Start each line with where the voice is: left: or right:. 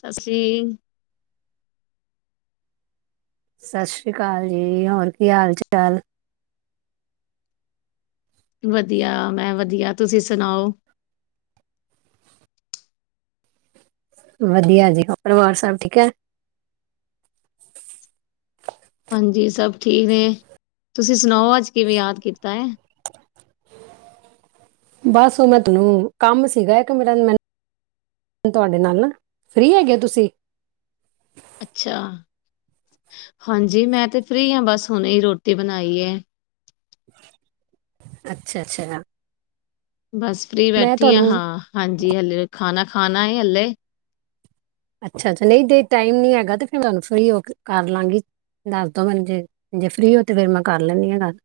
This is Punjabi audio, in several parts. left: ਸਤਿ ਸ਼੍ਰੀ
right: ਸਤਿ ਸ਼੍ਰੀ ਅਕਾਲ ਜੀ ਹੋਰ ਕੀ ਹਾਲ ਚਾਲ
left: ਵਧੀਆ ਮੈਂ ਵਧੀਆ ਤੁਸੀਂ ਸੁਣਾਓ
right: ਵਧੀਆ ਜੀ ਪਰਿਵਾਰ ਸਬ ਠੀਕ ਹੈ
left: ਹਾਂਜੀ ਸਭ ਠੀਕ ਨੇ ਤੁਸੀਂ ਸੁਣਾਓ ਅੱਜ ਕਿਵੇਂ ਯਾਦ ਕੀਤਾ ਹੈ
right: ਬਸ ਉਹਨਾ ਤੋ ਕੰਮ ਸੀਗਾ ਇੱਕ ਮੇਰਾ ਹੁਨ ਤੁਹਾਡੇ ਨਾਲ, ਫਰੀ ਹੋ ਗਏ ਤੁਸੀ?
left: ਅੱਛਾ! ਹਾਂਜੀ, ਮੈਂ ਤੇ ਫ੍ਰਰੀ ਆਂ ਬਸ ਹੁਣੇ ਹੀ ਰੋਟੀ ਬਣਾਈ ਏ।
right: ਅੱਛਾ ਅੱਛਾ
left: ਬਸ ਫਰੀ
right: ਮੈਂ
left: ਬੈਠੀ ਹੋਈ
right: ਤੁਹਾਨੂੰ
left: ਹਾਂ, ਹਾਂਜੀ ਹਲੇ ਖਾਨਾ ਖਾਨਾ ਏ ਹਲੇ।
right: ਅੱਛਾ ਅੱਛਾ, ਨਹੀਂ ਤੇ ਟਾਈਮ ਨੀ ਹੈਗਾ ਤੇ ਫਿਰ ਓਹਨਾਂ ਨੂੰ ਫ੍ਰੀ ਹੋ ਕੇ ਕਰ ਲਾਂਗੀ। ਦੱਸ ਦਿਓ ਹੁਨ ਜੇ, ਜੇ ਫਰੀ ਹੋਈ ਤੇ ਫੇਰ ਮੈਂ ਕਰ ਲੈਂਨੀਂ ਹੈ ਗੱਲ।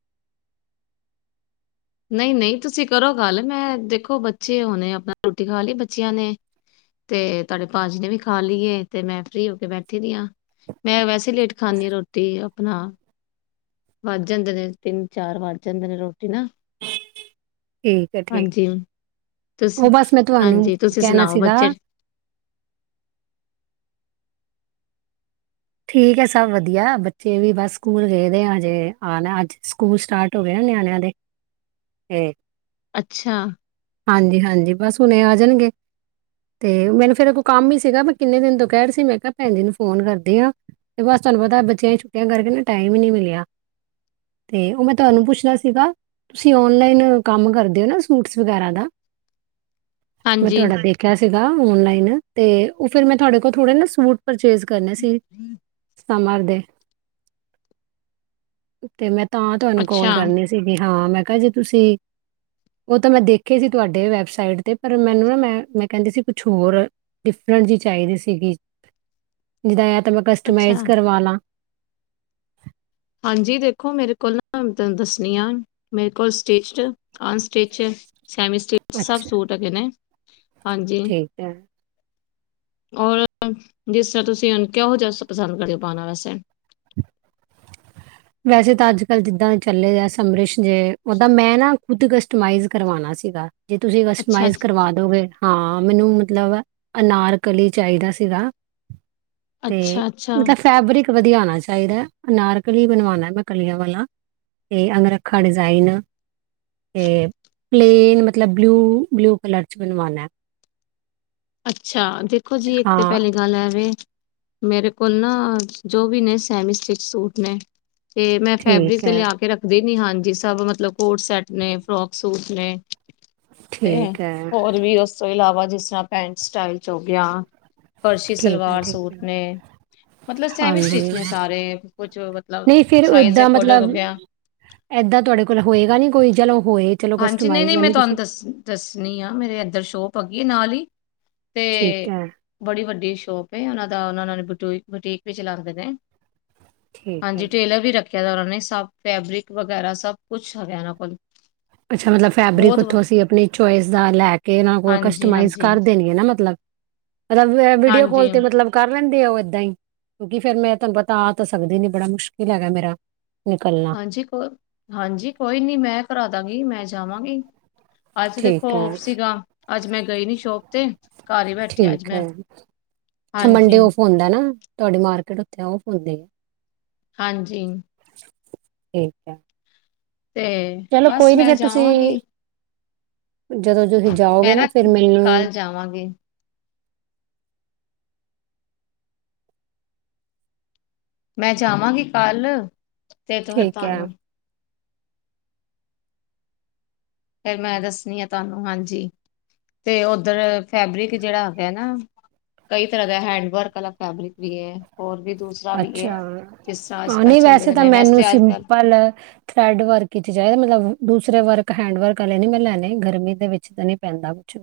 left: ਨਹੀਂ ਨਹੀਂ ਤੁਸੀ ਕਰੋ ਗੱਲ, ਮੈਂ ਦੇਖੋ ਬੱਚੇ ਹੁਨੇ ਆਪਨਾ, ਰੋਟੀ ਖਾ ਲਈ ਬੱਚਿਆਂ ਨੇਂ। ਤੇ ਤੁਹਾਡੇ ਭਾਜੀ ਨੇ ਵੀ ਖਾ ਲਈ ਏ, ਤੇ ਮੈਂ ਫ੍ਰਰੀ ਹੋ ਕੇ ਬੈਠੀ ਦੀ ਆਂ। ਮੈਂ ਵੈਸੇ ਤੇ ਲੇਟ ਖਾਂਦੀ ਹਾਂ ਰੋਟੀ, ਆਪਨਾ। ਵਜ ਜਾਂਦੇ ਨੇਂ, ਤਿੰਨ ਚਾਰ ਵਜ ਜਾਂਦੇ ਰੋਟੀ ਨਾ [unintelligible]
right: ਠੀਕ ਹੈ ਠੀਕ।
left: ਹਾਂਜੀ
right: ਉਹ
left: ਤੁਸੀ,
right: ਬਸ ਮੈਂ ਤੁਹਾਨੂੰ
left: ਹਾਂਜੀ ਤੁਸੀ
right: ਕਹਿਣਾ
left: ਸੁਨਾਓ
right: ਸੀਗਾ
left: ਬੱਚੇ ਠੀ
right: ਠੀਕ ਹੈ ਸਭ ਵਧੀਆ, ਬੱਚੇ ਵੀ ਬਸ ਸਕੂਲ ਗਏ ਦੇਆਂ ਹਜੇ ਆਨਾ ਹੈ। ਅੱਜ ਸਕੂਲ ਸਟਾਰਟ ਹੋ ਗਏ ਹੈ ਨਿਆਨਿਆਂ ਦੇ ਤੇ
left: ਅੱਛਾ!
right: ਹਾਂਜੀ ਹਾਂਜੀ ਬਸ ਹੁਣੇ ਹੀ ਆ ਜਾਨਗੇ। ਤੇ ਮੈਨੂੰ ਫੇਰ ਇਹ ਕੋਈ ਕੰਮ ਹੀ ਸੀਗਾ ਵਈ, ਕਿੰਨੇ ਦਿਨ ਤੋਂ ਕਹਿ ਰਹੀ ਸੀ। ਮੈਂ ਕਿਹਾ ਭੈਨ ਜੀ ਨੂੰ ਫੋਨ ਕਰਦੀ ਹਾਂ। ਤੇ ਬਸ ਤੁਹਾਨੂੰ ਪਤਾ ਹੈ, ਬੱਚਿਆ ਦੀ ਛੁੱਟੀਆਂ ਕਰਕੇ ਨਾ ਟਾਈਮ ਹੀ ਨਹੀਂ ਮਿਲਿਆ। ਤੇ ਉਹ ਮੈਂ ਤੁਹਾਨੂੰ ਪੁੱਛਨਾ ਸੀਗਾ, ਤੁਸੀ ਓਨਲਾਈਨ ਓਹ ਕੰਮ ਕਰਦੇ ਹੋ ਨਾ ਸੂਟ ਸ ਵਗੈਰਾ ਦਾ, ਮੈਂ
left: ਹਾਂਜੀ
right: ਤੁਹਾਡਾ ਦੇਖ ਖਿਆ ਸੀਗਾ ਔਨਲਾਈਨ, ਤੇ ਉਹ ਫਿਰ ਮੈਂ ਤੁਹਾਡੇ ਕੋਲ ਥੋੜੇ ਨਾ ਸੂਟ ਪਰਚੇਜ ਕਰਨੇ ਸੀ, ਸਮਰ ਦੇ। ਤੇ ਮੈਂ ਤਾਂ ਤੁਹਾਨੂੰ ਕੋਲ
left: ਅੱਛਾ
right: ਕਰਨੀ ਸੀ, ਬਈ ਹਾਂ ਮੈਂ ਕਿਹਾ ਜੇ ਤੁਸੀ ਤੇ ਮੈਂ ਦੇਖੇ ਸੀ ਤੁਹਾਡੇ ਵੈਬਸਾਈਟ ਤੇ, ਪਰ ਮੈਨੂੰ ਨਾ, ਮੈਂ ਮੈਂ ਕਹਿੰਦੀ ਸੀ ਕੁਛ ਹੋਰ ਡਿਫਰੈਂਟ ਜਿਹੀ ਚਾਹੀਦੀ ਸੀਗੀ।
left: [inaudible]
right: ਜਿੱਦਾ ਇਹ ਤਾ ਮੈਂ ਕਸਟਮਾਈਜ਼
left: ਅੱਛਾ
right: ਕਰਵਾ ਲਾਂ।
left: ਹਾਂਜੀ ਦੇਖੋ ਮੇਰੇ ਕੋਲ ਨਾ ਦ ਦੱਸਨੀਆਂ, ਮੇਰੇ ਕੋਲ ਸਟੀਚਟ ਅਨਸਟਿਚ, ਸੈਮੀ ਸਟਿਚ,
right: ਅੱਛਾ
left: ਸਭ ਸੂਟ ਹੈਗੇ ਨੇਂ। ਹਾਂਜੀ!
right: ਠੀਕ ਹੈ,
left: ਔਰ ਜਿਸ ਤਰਾ ਤੁਸੀ, ਕਿਹੋ ਜਿਹਾ ਇਹ ਸਭ ਪਸੰਦ ਕਰਦੇ ਹੋ ਪਾਓਨਾ ਵੈਸੇ?
right: ਵੈਸੇ ਤਾਂ ਅੱਜ ਕੱਲ ਜਿੱਦਾਂ ਦੇ ਚੱਲੇ ਆ ਸਮਰਿਸ਼ ਜੇ ਓਦਾਂ ਮੈਂ ਨਾ ਖੁੱਦ ਕਸਟਮਾਈਜ਼ ਕਰਵਾਉਣਾ ਸੀਗਾ ਜੇ ਤੁਸੀਂ
left: ਅੱਛਾ
right: ਕਸਟਮਾਈਜ਼
left: ਜੀ,
right: ਕਰਵਾ ਦੋਗੇ ਹਾਂ ਮੈਨੂੰ ਮਤਲਬ ਅਨਾਰਕਲੀ ਚਾਹੀਦਾ ਸੀਗਾ ਤੇ
left: ਅੱਛਾ ਅੱਛਾ
right: ਮਤਲਬ ਫੈਬਰਿਕ ਵਧੀਆ ਹੋਣਾ ਚਾਹੀਦਾ ਅਨਾਰਕਲੀ ਬਣਵਾ। ਮੈਂ ਕਲੀਆਂ ਵਾਲਾ ਤੇ ਅੰਗਰੱਖਾ ਡਿਜ਼ਾਇਨ ਅਤੇ ਪਲੇਨ ਮਤਲਬ ਬਲਿਊ ਬਲਿਊ ਕਲਰ 'ਚ ਬਣਵਾਉਣਾ
left: ਅੱਛਾ ਦੇਖੋ ਜੀ ਇੱਕ ਤੇ
right: ਹਾਂ,
left: ਪਹਿਲੇ ਗੱਲ ਐਵੇ ਮੇਰੇ ਕੋਲ ਨਾ ਜੋ ਵੀ ਨੇ ਸੈਮੀ ਸਟਿਚ ਸੂਟ ਨੇ ਤੇ ਮੈਂ ਫੈਬਰਿਕ
right: ਠੀਕ
left: ਤੇ
right: ਹੈ,
left: ਲਿਆ ਕੇ ਰੱਖਦੀ ਨੀ ਹਾਂ ਜੀ ਸਭ ਮਤਲਬ ਕੋਟ ਸੈਟ ਨੇ ਫਰੋਕ ਸੂਟ ਨੇ ਤੇ
right: ਠੀਕ ਹੈ,
left: ਹੋਰ ਵੀ ਉਸ ਤੋਂ ਇਲਾਵਾ ਜਿਸ ਤਰ੍ਹਾਂ ਪੈਂਟ ਸਟਾਈਲ ਚ ਹੋ ਗਿਆ ਫਰਸ਼ੀ
right: ਠੀਕ ਹੈ,
left: ਸਲਵਾਰ
right: ਠੀਕ
left: ਸੂਟ
right: ਹੈ,
left: ਨੇ ਮਤਲਬ ਸੈਮ ਹੀ
right: ਹਾਂਜੀ।
left: ਸਟਿਚ ਨੇ ਸਾਰੇ ਕੁਛ ਮਤਲਬ
right: ਨਹੀਂ ਫਿਰ
left: ਸਾਈਜ਼
right: ਏਦਾਂ
left: ਅਕੋਡਿੰਗ ਹੋ
right: ਮਤਲਬ
left: ਗਿਆ।
right: ਏਦਾਂ ਤੁਹਾਡੇ ਕੋਲ ਹੋਏਗਾ ਨੀ ਕੋਈ ਚਲੋ ਹੋਏ। ਚਲੋ
left: ਹਾਂਜੀ,
right: ਕਸਟਮਾਈਜ਼
left: ਨਹੀਂ-ਨਹੀਂ
right: ਦਾ
left: ਮੈਂ
right: ਨਹੀਂ
left: ਤੁਹਾਨੂੰ
right: ਤੁਸੀਂ
left: ਦੱਸ ਨੀਆ, ਮੇਰੇ ਇੱਦਰ ਸ਼ੋਪ ਹੈਗੀ ਐ ਨਾਲ ਹੀ, ਤੇ
right: ਠੀਕ ਹੈ
left: ਬੜੀ ਵੱਡੀ ਸ਼ੋਪ ਏ ਉਹਨਾਂ ਦਾ, ਓਹ ਨਾ ਨਾਲੇ ਬੁਟੀਕ-ਬੁਟੀਕ ਵੀ ਚਲਾਂਦੇ ਨੇ।
right: ਠੀਕ ਹੈ
left: ਹਾਂਜੀ! ਟੇਲਰ ਵੀ ਰੱਖਿਆ ਹੋਇਆ ਓਹਨਾ ਨੇਂ, ਸਭ ਫੈਬਰਿਕ ਵਗੈਰਾ, ਸਭ ਕੁਛ [unintelligible]
right: ਅੱਛਾ ਮਤਲਬ ਫੈਬਰਿਕ
left: ਬਹੁਤ
right: ਉੱਥੋਂ ਅਸੀ ਆਪਣੀ ਚੋਇਸ ਦਾ ਲੈ ਕੇ ਓਹਨਾਂ ਕੋਲ,
left: ਹਾਂਜੀ
right: ਕਸਟਮਾਈਜ਼
left: ਹਾਂਜੀ
right: ਕਰ ਦੇਨਗੇ ਨਾ ਮਤਲਬ। ਐ ਵੀਡੀਓ ਕਾਲ
left: ਹਾਂਜੀ
right: ਤੇ ਮਤਲਬ ਕਰ ਲੈਂਦੇ ਆ ਉਹ ਏਦਾਂ ਈ। ਕਿਉਂਕਿ ਫੇਰ ਮੈਂ ਤੁਹਾਨੂੰ ਪਤਾ ਆ ਤਾਂ ਸਕਦੀ ਨੀ ਬੜਾ ਮੁਸ਼ਕਿਲ ਹੈਗਾ ਮੇਰਾ ਨਿਕਲਣਾ।
left: ਹਾਂਜੀ, ਕੋ ਹਾਂਜੀ ਕੋਈ ਨੀ ਮੈਂ ਕਰਾ ਦਾਂਗੀ ਮੈਂ ਜਾਵਾਂਗੀ। ਅੱਜ ਦੇਖੋ
right: ਠੀਕ ਹੈ
left: ਔਫ ਸੀਗਾ ਅੱਜ ਮੈਂ ਗਈ ਨੀ ਸ਼ੋਪ ਤੇ। ਘਰ ਹੀ ਬੈਠੀ ਅੱਜ
right: ਠੀਕ
left: ਮੈਂ
right: ਐ, ਅੱਛਾ
left: ਹਾਂਜੀ
right: ਮੰਡੇ ਆਫ ਹੁੰਦਾ ਨਾ ਤੁਹਾਡੀ ਮਾਰਕੀਟ ਆਫ ਹੂੰਦੀ।
left: ਹਾਂਜੀ,
right: ਠੀਕ ਐ।
left: ਤੇ
right: ਚਲੋ
left: ਬਸ
right: ਕੋਈ ਨੀ
left: ਮੈਂ
right: ਫੇਰ ਤੁਸੀਂ
left: ਜਾਵਾਂਗੀ
right: ਜਦੋਂ ਤੁਸੀਂ ਜਾਓਗੇ ਨਾ ਫਿਰ ਮੈਨੂੰ
left: ਜਾਵਾਂਗੇ। ਮੈਂ ਜਾਵਾਂਗੀ ਕੱਲ ਤੇ ਫਿਰ
right: ਠੀਕ ਹੈ
left: ਤੁਹਾਨੂੰ। ਫਿਰ ਮੈਂ ਦੱਸਣੀ ਆ ਤੁਹਾਨੂੰ ਹਾਂਜੀ। ਤੇ ਉੱਧਰ ਫੈਬਰਿਕ ਜਿਹੜਾ ਹੈਗਾ ਨਾ ਕਈ ਤਰ੍ਹਾਂ ਦਾ ਹੈਂਡ ਵਰਕ ਆਲਾ ਫੈਬਰਿਕ ਵੀ ਐ ਹੋਰ ਵੀ ਦੂਸਰੇ
right: ਅੱਛਾ ਹਾਂ, ਨਹੀਂ ਵੈਸੇ
left: ਦੇ
right: ਤਾਂ
left: ਨੇ
right: ਮੈਨੂੰ
left: ਵੈਸੇ ਅੱਜ ਕੱਲ
right: ਸਿੰਪਲ ਥਰੈਡ ਵਰਕ ਕੀਤੀ ਜਾਏ ਮਤਲਬ ਦੂਸਰੇ ਵਰਕ ਹੈਂਡ ਵਰਕ ਵਾਲੇ ਨਹੀਂ ਮੈਂ ਲੈਣੇ ਗਰਮੀ ਦੇ ਵਿੱਚ ਤਾਂ ਨਹੀਂ ਪੈਂਦਾ ਕੁਛ।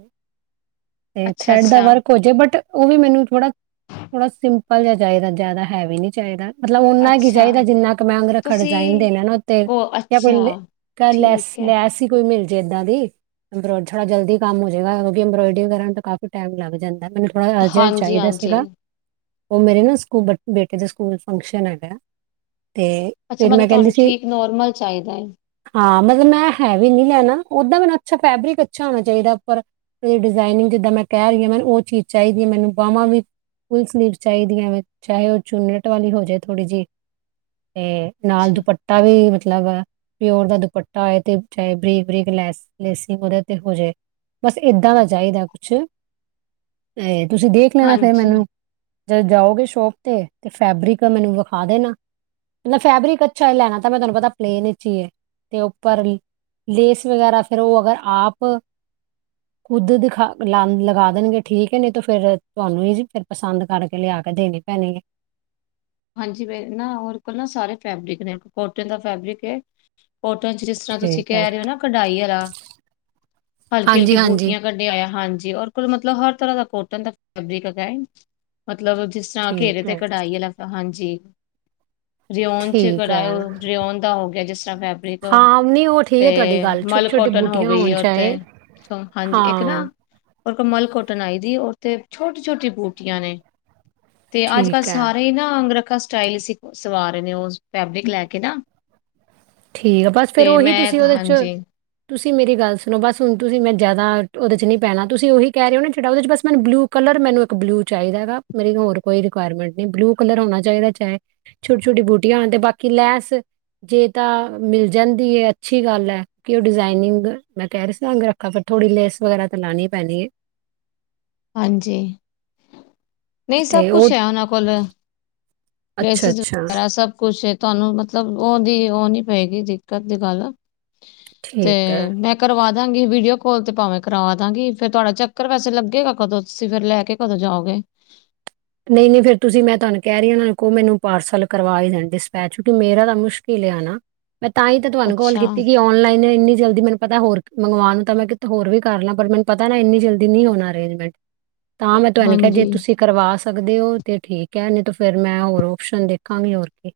right: ਤੇ
left: ਅੱਛਾ
right: ਥਰੈਡ ਦਾ
left: ਅੱਛਾ
right: ਵਰਕ ਹੋਜੇ ਬਟ ਉਹ ਵੀ ਮੈਨੂੰ ਥੋੜ੍ਹਾ ਥੋੜਾ ਸਿੰਪਲ ਜਾ ਚਾਹੀਦਾ ਜ਼ਿਆਦਾ ਹੈਵੀ ਨੀ ਚਾਹੀਦਾ। ਮਤਲਬ ਓਨਾ ਕੀ
left: ਅੱਛਾ
right: ਚਾਹੀਦਾ ਜਿੰਨਾ ਕੁ ਮੈਂ ਅੰਗਰ ਖੜ ਡਿਜ਼ਾਈਨ
left: ਤੁਸੀਂ
right: ਦੇਣਾ ਨਾ ਉੱਤੇ
left: ਕੋ ਅੱਛਾ
right: [unintelligible] ਲੈਸ
left: ਠੀਕ ਹੈ
right: ਲੈਸ ਈ ਕੋਈ ਮਿਲ ਜੇ ਇੱਦਾਂ ਦੀ। ਥੋੜਾ ਜਲਦੀ ਕੰਮ ਹੋਜਾਗਾ ਅੰਬੋਇਡਰੀ ਕਰਨ ਤੋਂ ਕਾਫੀ ਟਾਈਮ ਲੱਗ ਜਾਂਦਾ ਮੈਨੂੰ ਥੋੜਾ ਅਰਜੰਟ
left: ਹਾਂਜੀ
right: ਚਾਹੀਦਾ ਸੀਗਾ।
left: ਹਾਂਜੀ
right: ਉਹ ਮੇਰੇ ਨਾ ਸਕੂ ਬੇਟੇ ਦੇ ਸਕੂਲ ਫੰਕਸ਼ਨ ਹੈਗਾ। ਤੇ
left: ਅੱਛਾ,
right: ਫਿਰ
left: ਮਤਲਬ
right: ਮੈਂ ਕਹਿੰਦੀ
left: ਤੁਹਾਨੂੰ
right: ਸੀ
left: ਠੀਕ ਨੋਰਮਲ ਚਾਹੀਦਾ।
right: ਹਾਂ, ਮਤਲਬ ਮੈਂ ਹੈਵੀ ਨੀ ਲੈਣਾ ਉਹਦਾ ਮੈਨੂੰ ਅੱਛਾ ਫੈਬਰਿਕ ਅੱਛਾ ਹੋਣਾ ਚਾਹੀਦਾ ਉੱਪਰ ਉਹਦੀ ਡਿਜ਼ਾਇਨਿੰਗ ਜਿੱਦਾਂ ਮੈਂ ਕਹਿ ਰਹੀ ਆ ਮੈਨੂੰ ਉਹ ਚੀਜ਼ ਚਾਹੀਦੀ ਐ ਮੈਨੂੰ ਬਾਹਵਾਂ ਵੀ ਫੁੱਲ ਸਲਿੱਬ ਚਾਹੀਦੀਆਂ ਵੈ। ਚਾਹੇ ਉਹ ਚੂਨਟ ਵਾਲੀ ਹੋਜੇ ਥੋੜ੍ਹੀ ਜੀ ਤੇ ਨਾਲ
left: ਅੱਛਾ।
right: ਦੁਪੱਟ ਤਾਂ ਵੀ ਮਤਲਬ ਪਿਓਰ ਦਾ ਦੁਪੱਟਾ ਆਏ ਤੇ ਚ ਬਰੀਕ ਬਰੀਕ ਲੈਸ ਲੈਸੀ ਓਹਦੇ ਤੇ ਹੋਜੇ। ਬਸ ਏਦਾਂ ਦਾ ਚਾਹੀਦਾ ਕੁਛ ਅ ਤੁਸੀਂ ਦੇਖ ਦੇਖ ਲੈਣਾ ਫੇਰ
left: ਹਾਂਜੀ,
right: ਮੈਨੂੰ ਜਦ ਜਾਓਗੇ ਸ਼ੋਪ ਤੇ ਤੇ ਫੈਬਰਿਕ ਮੈਨੂੰ ਵਿਖਾ ਦੇਣਾ। ਫੈਬਰਿਕ ਅੱਛਾ ਲੈਣਾ ਤਾਂ ਮੈਂ ਤੁਹਾਨੂੰ ਪਤਾ ਪਲੇਨ ਵਿੱਚੀ ਏ ਤੇ ਉੱਪਰ ਲੇਸ ਵਗੈਰਾ ਫੇਰ ਉਹ ਅਗਰ ਆਪ
left: [inaudible]
right: ਖੁੱਦ ਦਿਖਾ ਲਾ ਲਗਾ ਦੇਣਗੇ ਠੀਕ ਐ ਨਹੀਂ ਤਾਂ ਫਿਰ ਤੁਹਾਨੂੰ ਹੀ ਜੀ ਫਿਰ ਪਸੰਦ ਕਰਕੇ ਲਿਆ ਕੇ ਦੇਣੀ। [unintelligible] ੈ
left: [unintelligible] ਕੋਲ ਨਾ ਸਾਰੇ ਫੈਬਰਿਕ ਨੇ ਕੋਟਨ ਦਾ ਫੈਬਰਿਕ ਐ ਕੋਟਨ ਚ। ਜਿਸ ਤਰ੍ਹਾਂ ਤੁਸੀਂ
right: ਠੀਕ ਹੈ
left: ਕਹਿ ਰਹੇ ਹੋ ਨਾ ਕਢਾਈ ਆਲਾ ਹਲਕੀ ਹਲਕੀ
right: ਹਾਂਜੀ ਹਾਂਜੀ
left: ਬੂਟੀਆਂ ਆਇਆ ਹਾਂਜੀ ਔਰ ਕੋਈ ਮਤਲਬ ਹਰ ਤਰ੍ਹਾਂ ਦਾ ਕੋਟਨ ਦਾ ਫੈਬਰਿਕ ਹੈਗਾ ਮਤਲਬ ਜਿਸ ਜਾਂ ਘੇਰੇ
right: ਠੀਕ
left: ਤੇ
right: ਹੈ
left: ਕਢਾਈ ਆ ਹਾਂਜੀ। ਰਿਓਨ ਚ
right: ਠੀਕ ਹੈ
left: ਕਰਾਓ ਰਿਓਨ ਦਾ ਹੋ ਗਿਆ ਜਿਸ ਤਰ੍ਹਾਂ ਫੈਬਰਿਕ।
right: ਹਾਂ ਨਹੀਂ ਉਹ ਠੀਕ ਹੈ ਤੁਹਾਡੀ
left: ਤੇ
right: ਗੱਲ ਛੋਟੀ ਛੋਟੀ
left: ਮਲਕੋਟਨ ਹੋ
right: ਬੂਟੀਆਂ
left: ਗਈ
right: ਹੋਣ
left: ਆ ਉੱਥੇ,
right: ਚਾਹੇ
left: ਹਾਂਜੀ ਇੱਕ ਨਾ
right: ਹਾਂ
left: ਪਰ ਕਮਲ ਕੋਟਨ ਆਈ ਦੀ, ਉਤੇ ਛੋਟੀ ਛੋਟੀ ਬੂਟੀਆਂ ਨੇ, ਤੇ ਅੱਜ ਕੱਲ੍ਹ
right: ਠੀਕ ਹੈ
left: ਸਾਰੇ ਨਾ ਅੰਗ ਰੱਖਾ ਸਟਾਈਲ ਸੀਂ, ਸਵਾ ਰਹੇ ਨੇ, ਉਹ ਫੈਬਰਿਕ ਲੈ ਕੇ ਨਾ
right: ਠੀਕ ਆ ਬਸ ਫਿਰ
left: ਤੇ
right: ਉਹੀ,
left: ਮੈਂ
right: ਤੁਸੀਂ ਉਹਦੇ ਚ
left: ਹਾਂਜੀ
right: ਤੁਸੀਂ ਮੇਰੀ ਗੱਲ ਸੁਣੋ, ਬਸ ਹੁਣ ਤੁਸੀਂ ਮੈਂ ਜਿਆਦਾ ਉਹਦੇ ਚ ਨ ਨਹੀਂ ਪੈਣਾ ਤੁਸੀ ਉਹੀ ਕਹ ਰਹੇ ਹੋ ਨਾ, ਜੇੜਾ ਉਹਦੇ ਚ ਮੈਨੂੰ ਬਲੂ ਕਲਰ ਮੈਨੂੰ ਇੱਕ ਬਲੂ ਚਾਹੀਦਾ ਹੈਗਾ, ਮੇਰੀ ਹੋਰ ਕੋਈ ਰਿਕੁਇਰਮੈਂਟ ਨਹੀ, ਬਲੂ ਕਲਰ ਹੋਣਾ ਚਾਹੀਦਾ, ਚਾਹੇ ਛੋਟੀ ਛੋਟੀ ਬੂਟੀਆਂ ਹੋਣ, ਤੇ ਬਾਕੀ ਲੈਸ ਜੇ ਤਾਂ ਮਿਲ ਜਾਂਦੀ ਹੈ, ਅੱਛੀ ਗੱਲ ਹੈ, ਕਿ ਉਹ ਡਿਜ਼ਾਇਨਿੰਗ ਮੈਂ ਕਹਿ ਸਾਂ, ਅਗਰ ਤਾਂ ਫਿਰ, ਥੋੜ੍ਹੀ ਲੈਸ ਵਗੈਰਾ ਤਾਂ ਲਾਣੀ ਪੈਣੀ ਹੈ।
left: ਹਾਂਜੀ ਨਹੀਂ ਸਭ
right: ਤੇ ਉਹ
left: ਕੁਛ ਹੈ, ਉਹਨਾਂ ਕੋਲ
right: ਅੱਛਾ
left: ਲੇਸਿਸ
right: ਅੱਛਾ
left: ਵਗੈਰਾ, ਸਭ ਕੁਛ ਹੈ। ਤੁਹਾਨੂੰ ਮਤਲਬ ਉਹਦੀ ਉਹ ਨੀ ਪਏਗੀ, ਦਿੱਕਤ ਦੀ ਗੱਲ, ਤੇ
right: ਠੀਕ ਹੈ
left: ਮੈਂ ਕਰਵਾ ਦਾਂਗੀ, ਵੀਡੀਓ ਕਾਲ ਤੇ ਭਾਵੇਂ ਕਰਵਾ ਦਾਂਗੀ, ਫੇਰ ਤੁਹਾਡਾ ਚੱਕਰ ਵੈਸੇ ਲੱਗੇਗਾ ਕਦੋਂ, ਤੁਸੀਂ ਫਿਰ ਲੈ ਕੇ ਕਦੋਂ ਜਾਓਗੇ।
right: ਨਹੀਂ ਨਹੀਂ ਫਿਰ ਤੁਸੀਂ ਮੈਂ ਤੁਹਾਨ ਕਹਿ ਰਹੀ ਹ ਉਹਨਾਂ ਨੂੰ ਕੋੋ ਮੈਨੂੰ ਪਾਰਸਲ ਕਰਵਾ ਹੀ ਦੇਣਾ, ਡਿਸਪੈਚ ਕਿਉਂਕਿ ਮੇਰਾ ਤਾਂ ਮੁਸ਼ਕ ਲਿਆਣਾ, ਮੈਂ ਤਾਂ ਹੀ ਤਾਂ ਤੁਹਾਨੂੰ ਕਾਲ
left: ਅੱਛਾ
right: ਕੀਤੀ ਕਿ ਔਨਲਾਈਨ ਇੰਨੀ ਜਲਦੀ ਮੈਨੂੰ ਪਤਾ ਹੋਰ ਮੰਗਵਾਉਣ ਤਾਂ ਮੈਂ ਕਿਥ ਹੋਰ ਵੀ ਕਰ ਲਾਂ, ਪਰ ਮੈਨੂੰ ਪਤਾ ਨਾ ਇੰਨੀ ਜਲਦੀ ਨਹੀਂ ਹੋਣਾ ਅਰੇਂਜਮੈਂਟ।
left: [inaudible]
right: ਤਾਂ ਮੈਂ ਤੁਹਾਨੀ ਕਿਹਾ, ਜੇ
left: ਹਾਂਜੀ
right: ਤੁਸੀਂ ਕਰਵਾ ਸਕ ਸਕਦੇ ਹੋ, ਤੇ ਠੀਕ ਹੈ, ਨਹੀਂ ਤੇ ਫੇਰ ਮੈਂ ਹੋਰ ਓਪਸ਼ਨ ਦੇਖਾਂਗੀ, ਹੋਰ ਕੇ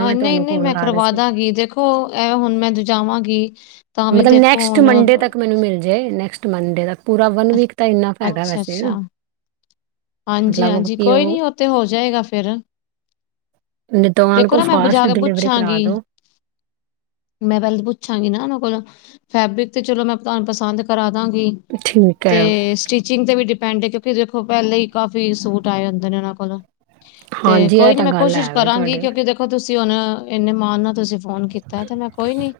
left: ਹਾਂ ਨਹੀਂ ਨਹੀਂ ਮੈਂ
right: ਕਰ ਰਹੀ
left: ਕਰਵਾ
right: ਸੀ
left: ਦਾਂਗੀ, ਦੇਖੋ ਇਹ ਹੁਣ ਮੈਂ ਦ ਜਾਵਾਂਗੀ ਤਾਂ ਵੀ
right: ਮਤਲਬ
left: ਦੇਖੋ
right: ਨੈਕਸਟ
left: ਹੁਣ
right: ਮੰਡੇ ਤੱਕ ਮੈਨੂੰ ਮਿਲ ਜਾਏ, ਨੈਕਸਟ ਮੰਡੇ ਤੱਕ ਪੂਰਾ ਵਨ ਵੀਕ, ਤਾਂ ਇੰਨਾ ਫਾਇਦਾ ਵੈਸੇ
left: ਹਾਂਜੀ
right: ਮਤਲਬ
left: ਹਾਂਜੀ,
right: ਕਿ
left: ਕੋਈ
right: ਉਹ
left: ਨੀ ਉਥੇ ਹੋ ਜਾਏਗਾ ਫਿਰ
right: ਨਹੀਂ ਤਾਂ ਉਹਨਾਂ ਨੂੰ
left: ਦੇਖੋ
right: ਕੋਈ
left: ਨਾ, ਮੈਂ
right: ਫਾਸਟ
left: ਬਜਾ ਕੇ
right: ਡਿਲੀਵਰੀ ਕਰਾ
left: ਪੁੱਛਾਂਗੀ।
right: ਦਿਓ
left: ਮੈਂ ਪਹਿਲ ਤਾਂ ਪੁੱਛਾਂਗੀ ਨਾ ਉਹਨਾਂ ਕੋਲੋਂ, ਫੈਬਰਿਕ ਤੇ ਚਲੋ ਮੈਂ ਤੁਾਨ ਪਸੰਦ ਕਰਾ ਦਾਂਗੀ।
right: ਮਿੱਠੀ ਏ
left: ਤੇ ਸਟਿਚਿੰਗ ਤੇ ਵੀ ਡਿਪੈਂਡ ਹੈ, ਕਿਉਂਕਿ ਦੇਖੋ ਪਹਿਲੇ ਹੀ ਕਾਫ਼ੀ ਸੂਟ ਆਏ ਹੁੰਦੇ ਨੇ, ਉਹਨਾਂ ਕੋਲ ਤੇ
right: ਹਾਂਜੀ ਇਹ
left: ਕੋਈ ਨੀ
right: ਤਾਂ
left: ਮੈਂ
right: ਗੱਲ
left: ਕੋਸ਼ਿਸ਼
right: ਹੈ ਵੇ
left: ਕਰਾਂਗੀ,
right: ਤੁਹਾਡੇ
left: ਕਿਉਂਕਿ ਦੇਖੋ ਤੁਸੀਂ ਹੁਣ, ਇੰਨੇ ਮਾਣ ਨਾਲ ਤੁਸੀਂ ਫੋਨ ਕੀਤਾ, ਤੇ ਮੈਂ ਕੋਈ ਨੀ,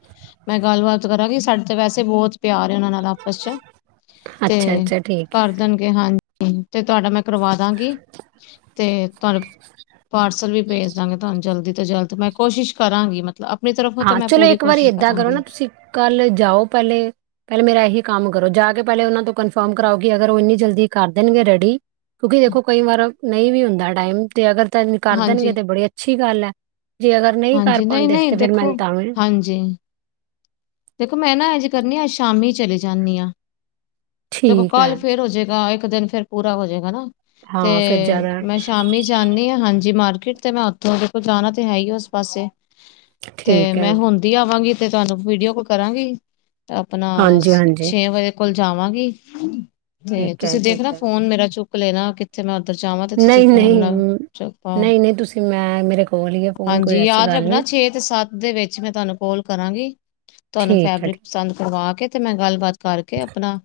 left: ਮੈਂ ਗੱਲਬਾਤ ਕਰਾਂਗੀ, ਸਾਡੇ ਤੇ ਵੈਸੇ ਬਹੁਤ ਪਿਆਰ ਹੈ ਉਹਨਾਂ ਨਾਲ ਆਪਸ ਚ ਤੇ
right: ਅੱਛਾ ਅੱਛਾ ਠੀਕ ਹੈ
left: ਕਰ ਦੇਣਗੇ, ਹਾਂਜੀ, ਤੇ ਤੁਹਾਡਾ ਮੈਂ ਕਰਵਾ ਦਾਂਗੀ। ਤੇ ਤੁਹਾਡੇ ਪਾਰਸਲ ਵੀ ਭੇਜ ਦਾਂਗੀ ਤੁਹਾਨੂੰ ਜਲਦੀ ਤੋਂ ਜਲਦ, ਮੈਂ ਕੋਸ਼ਿਸ਼ ਕਰਾਂਗੀ, ਮਤਲ ਆਪਣੀ ਤਰਫੋਂ ਤਾਂ ਮੈਂ ਪੂਰੀ ਕੋਸ਼ਿਸ਼ ਕਰਾਂਗੀ।
right: ਕੱਲ੍ਹ ਜਾਓ ਪਹਿਲੇ। ਪਹਿਲੇ ਮੇਰਾ ਇਹੀ ਕੰਮ ਕਰੋ, ਜਾ ਕੇ ਪਹਿਲੇ ਉਹਨਾਂ ਤੋਂ ਕਨਫਰਮ ਕਰਾਓ, ਕਿ ਅਗਰ ਉਹ ਇੰਨੀ ਜਲਦੀ ਕਰ ਦੇਣਗੇ ਰੈਡੀ। ਕਿਉਂਕਿ ਦੇਖੋ ਕਈ ਵਾਰ ਨਹੀਂ ਵੀ ਹੁੰਦਾ ਟਾਈਮ, ਤੇ ਅਗਰ ਤ ਕਰ ਦੇਣਗੇ
left: ਹਾਂਜੀ
right: ਤੇ ਬੜੀ ਅੱਛੀ ਗੱਲ ਹੈ। ਜੇ ਅਗਰ ਨਹੀਂ ਕਰ
left: ਹਾਂਜੀ
right: ਪਾਉਂਦੇ,
left: ਨਹੀਂ
right: ਤੇ ਫੇਰ
left: ਦੇਖੋ
right: ਮੈਨੂੰ ਤਾਂ ਵੀ
left: ਹਾਂਜੀ ਦੇਖੋ ਮੈਂ ਨਾ ਇਜ ਕਰਨੀ ਆਂ, ਸ਼ਾਮੀ ਚਲੀ ਜਾਂਨੀ ਆਂ। ਦੇਖੋ
right: ਠੀਕ
left: ਕੱਲ
right: ਹੈ
left: ਫੇਰ ਹੋਜੇਗਾ, ਇੱਕ ਦਿਨ ਫੇਰ ਪੂਰਾ ਹੋ ਜਾਏਗਾ ਨਾ, ਤੇ
right: ਹਾਂ ਫਿਰ ਜ਼ਿਆਦਾ
left: ਮੈਂ ਸ਼ਾਮੀ ਜਾਂਨੀ ਆ, ਹਾਂਜੀ ਮਾਰਕੀਟ ਤੇ ਮੈਂ ਉੱਥੋਂ, ਦੇਖੋ ਮੈਂ ਜਾਣਾ ਤਾਂ ਹੈ ਹੀ ਐ, ਉਸ ਪਾਸੇ। ਤੇ
right: ਠੀਕ ਹੈ
left: ਮੈਂ ਹੁੰਣਦੀ ਆਵਾਂਗੀ, ਤੇ ਤੁਹਾਨੂੰ ਵੀਡੀਓ ਕੋਲ ਕਰਾਂਗੀ। ਤੇ ਆਪਣਾ,
right: ਹਾਂਜੀ ਹਾਂਜੀ
left: ਛੇ ਵਜੇ ਕੋਲ ਜਾਵਾਂਗੀ। ਤੇ
right: ਠੀਕ ਹੈ
left: ਤੁਸੀਂ
right: ਠੀਕ
left: ਦੇਖਣਾ,
right: ਹੈ
left: ਫੋਨ ਮੇਰਾ ਚੁੱਕ ਲੈਣਾ ਕਿ ਤੇ ਮੈਂ ਉੱਧਰ ਜਾਵਾਂ, ਤੇ ਤੁਸੀਂ
right: ਨਹੀਂ
left: ਫੋਨ
right: ਨਹੀਂ
left: ਨਾਲ
right: ਮ-
left: ਚ ਪਾਵ
right: ਨਹੀਂ ਨਹੀਂ ਤੁਸੀਂ ਮੈਂ ਮੇਰੇ ਕੋਲ ਹੀ ਹੈ ਫੋਨ ਕੋਈ
left: ਹਾਂਜੀ
right: ਐਸੀ
left: ਯਾਦ
right: ਗੱਲ
left: ਰੱਖਣਾ,
right: ਨਹੀਂ
left: ਛੇ ਅਤੇ ਸੱਤ ਦੇ ਵਿੱਚ ਮੈਂ ਤੁਹਾਨੂੰ ਕੋਲ ਕਰਾਂਗੀ। ਤੁਹਾਨੂੰ
right: ਠੀਕ ਹੈ
left: ਫੈਬਰਿਕ
right: ਠੀਕ
left: ਪਸੰਦ ਕਰਵਾ ਕੇ, ਤੇ ਮੈਂ ਗੱਲਬਾਤ ਕਰਕੇ ਆਪਣਾ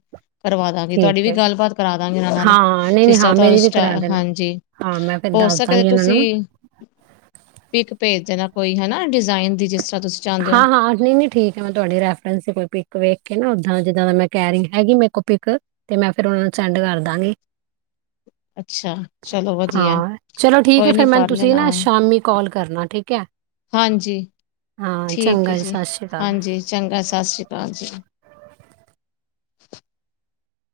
left: ਕਰਵਾ ਦਾਂਗੀ,
right: ਠੀਕ
left: ਤੁਹਾਡੀ ਵੀ
right: ਹੈ
left: ਗੱਲਬਾਤ ਕਰਾ ਦਾਂਗੀ ਊਨਾ ਨਾਲ,
right: ਹਾਂ ਨਹੀਂ ਨਹੀਂ
left: ਜਿਸ ਤਰ੍ਹਾਂ
right: ਹਾਂ
left: ਤੁਹ
right: ਮੇਰੀ ਵੀ
left: ਸਟ
right: ਕਰਾ ਦੇਣਾ
left: ਹਾਂਜੀ।
right: ਹਾਂ ਮੈਂ ਫਿਰ
left: ਹੋ
right: ਦੱਸ
left: ਸਕੇ ਤੇ
right: ਦਾਂਗੀ ਉਹਨਾਂ ਨੂੰ
left: ਤੁਸੀਂ ਪਿਕ ਭੇਜ ਦੇਣਾ ਕੋਈ ਹਨਾ ਡਿਜ਼ਾਇਨ ਦੀ ਜਿਸ ਤਰ੍ਹਾਂ ਤੁਸੀਂ ਚਾਹੁੰਦੇ ਹੋ
right: ਹਾਂ ਹਾਂ ਨਹੀ ਨਹੀ ਠੀਕ ਜਿਵੇ ਤੁਹਾਡੀ ਰੈਫਰਸ ਕੋਈ ਪਿਕ ਵੇਖ ਕੇ ਨਾ ਉਦਾਂ ਜਿੱਦਾਂ ਦਾ ਮੈਂ ਕਹਿ ਰਹੀ ਹੈਗੀ ਮੇ ਕੋ ਪਿਕ ਤੇ ਮੈਂ ਫਿਰ ਉਹਨਾਂ ਨੂੰ ਸੈਂਡ ਕਰ ਦਾਂਗੀ।
left: [inaudible] ਅੱਛਾ ਚਲੋ ਵਧੀਆ
right: ਹਾਂ ਚਲੋ ਠੀਕ ਹੈ
left: ਕੋਈ
right: ਫਿਰ
left: ਨੀ
right: ਮੈਨੂੰ
left: ਕਰ ਲੈ
right: ਤੁਸੀਂ ਨਾ
left: ਨਾਲ
right: ਸ਼ਾਮੀ ਕਾਲ ਕਰਨਾ ਠੀਕ ਹੈ
left: ਹਾਂਜੀ
right: ਹਾਂ
left: ਠੀਕ ਹੈ
right: ਚੰਗਾ
left: ਜੀ
right: ਸਤਿ ਸ਼੍ਰੀ ਅਕਾਲ
left: ਹਾਂਜੀ ਚੰਗਾ ਸਤਿ ਸ੍ਰੀ ਅਕਾਲ ਜੀ।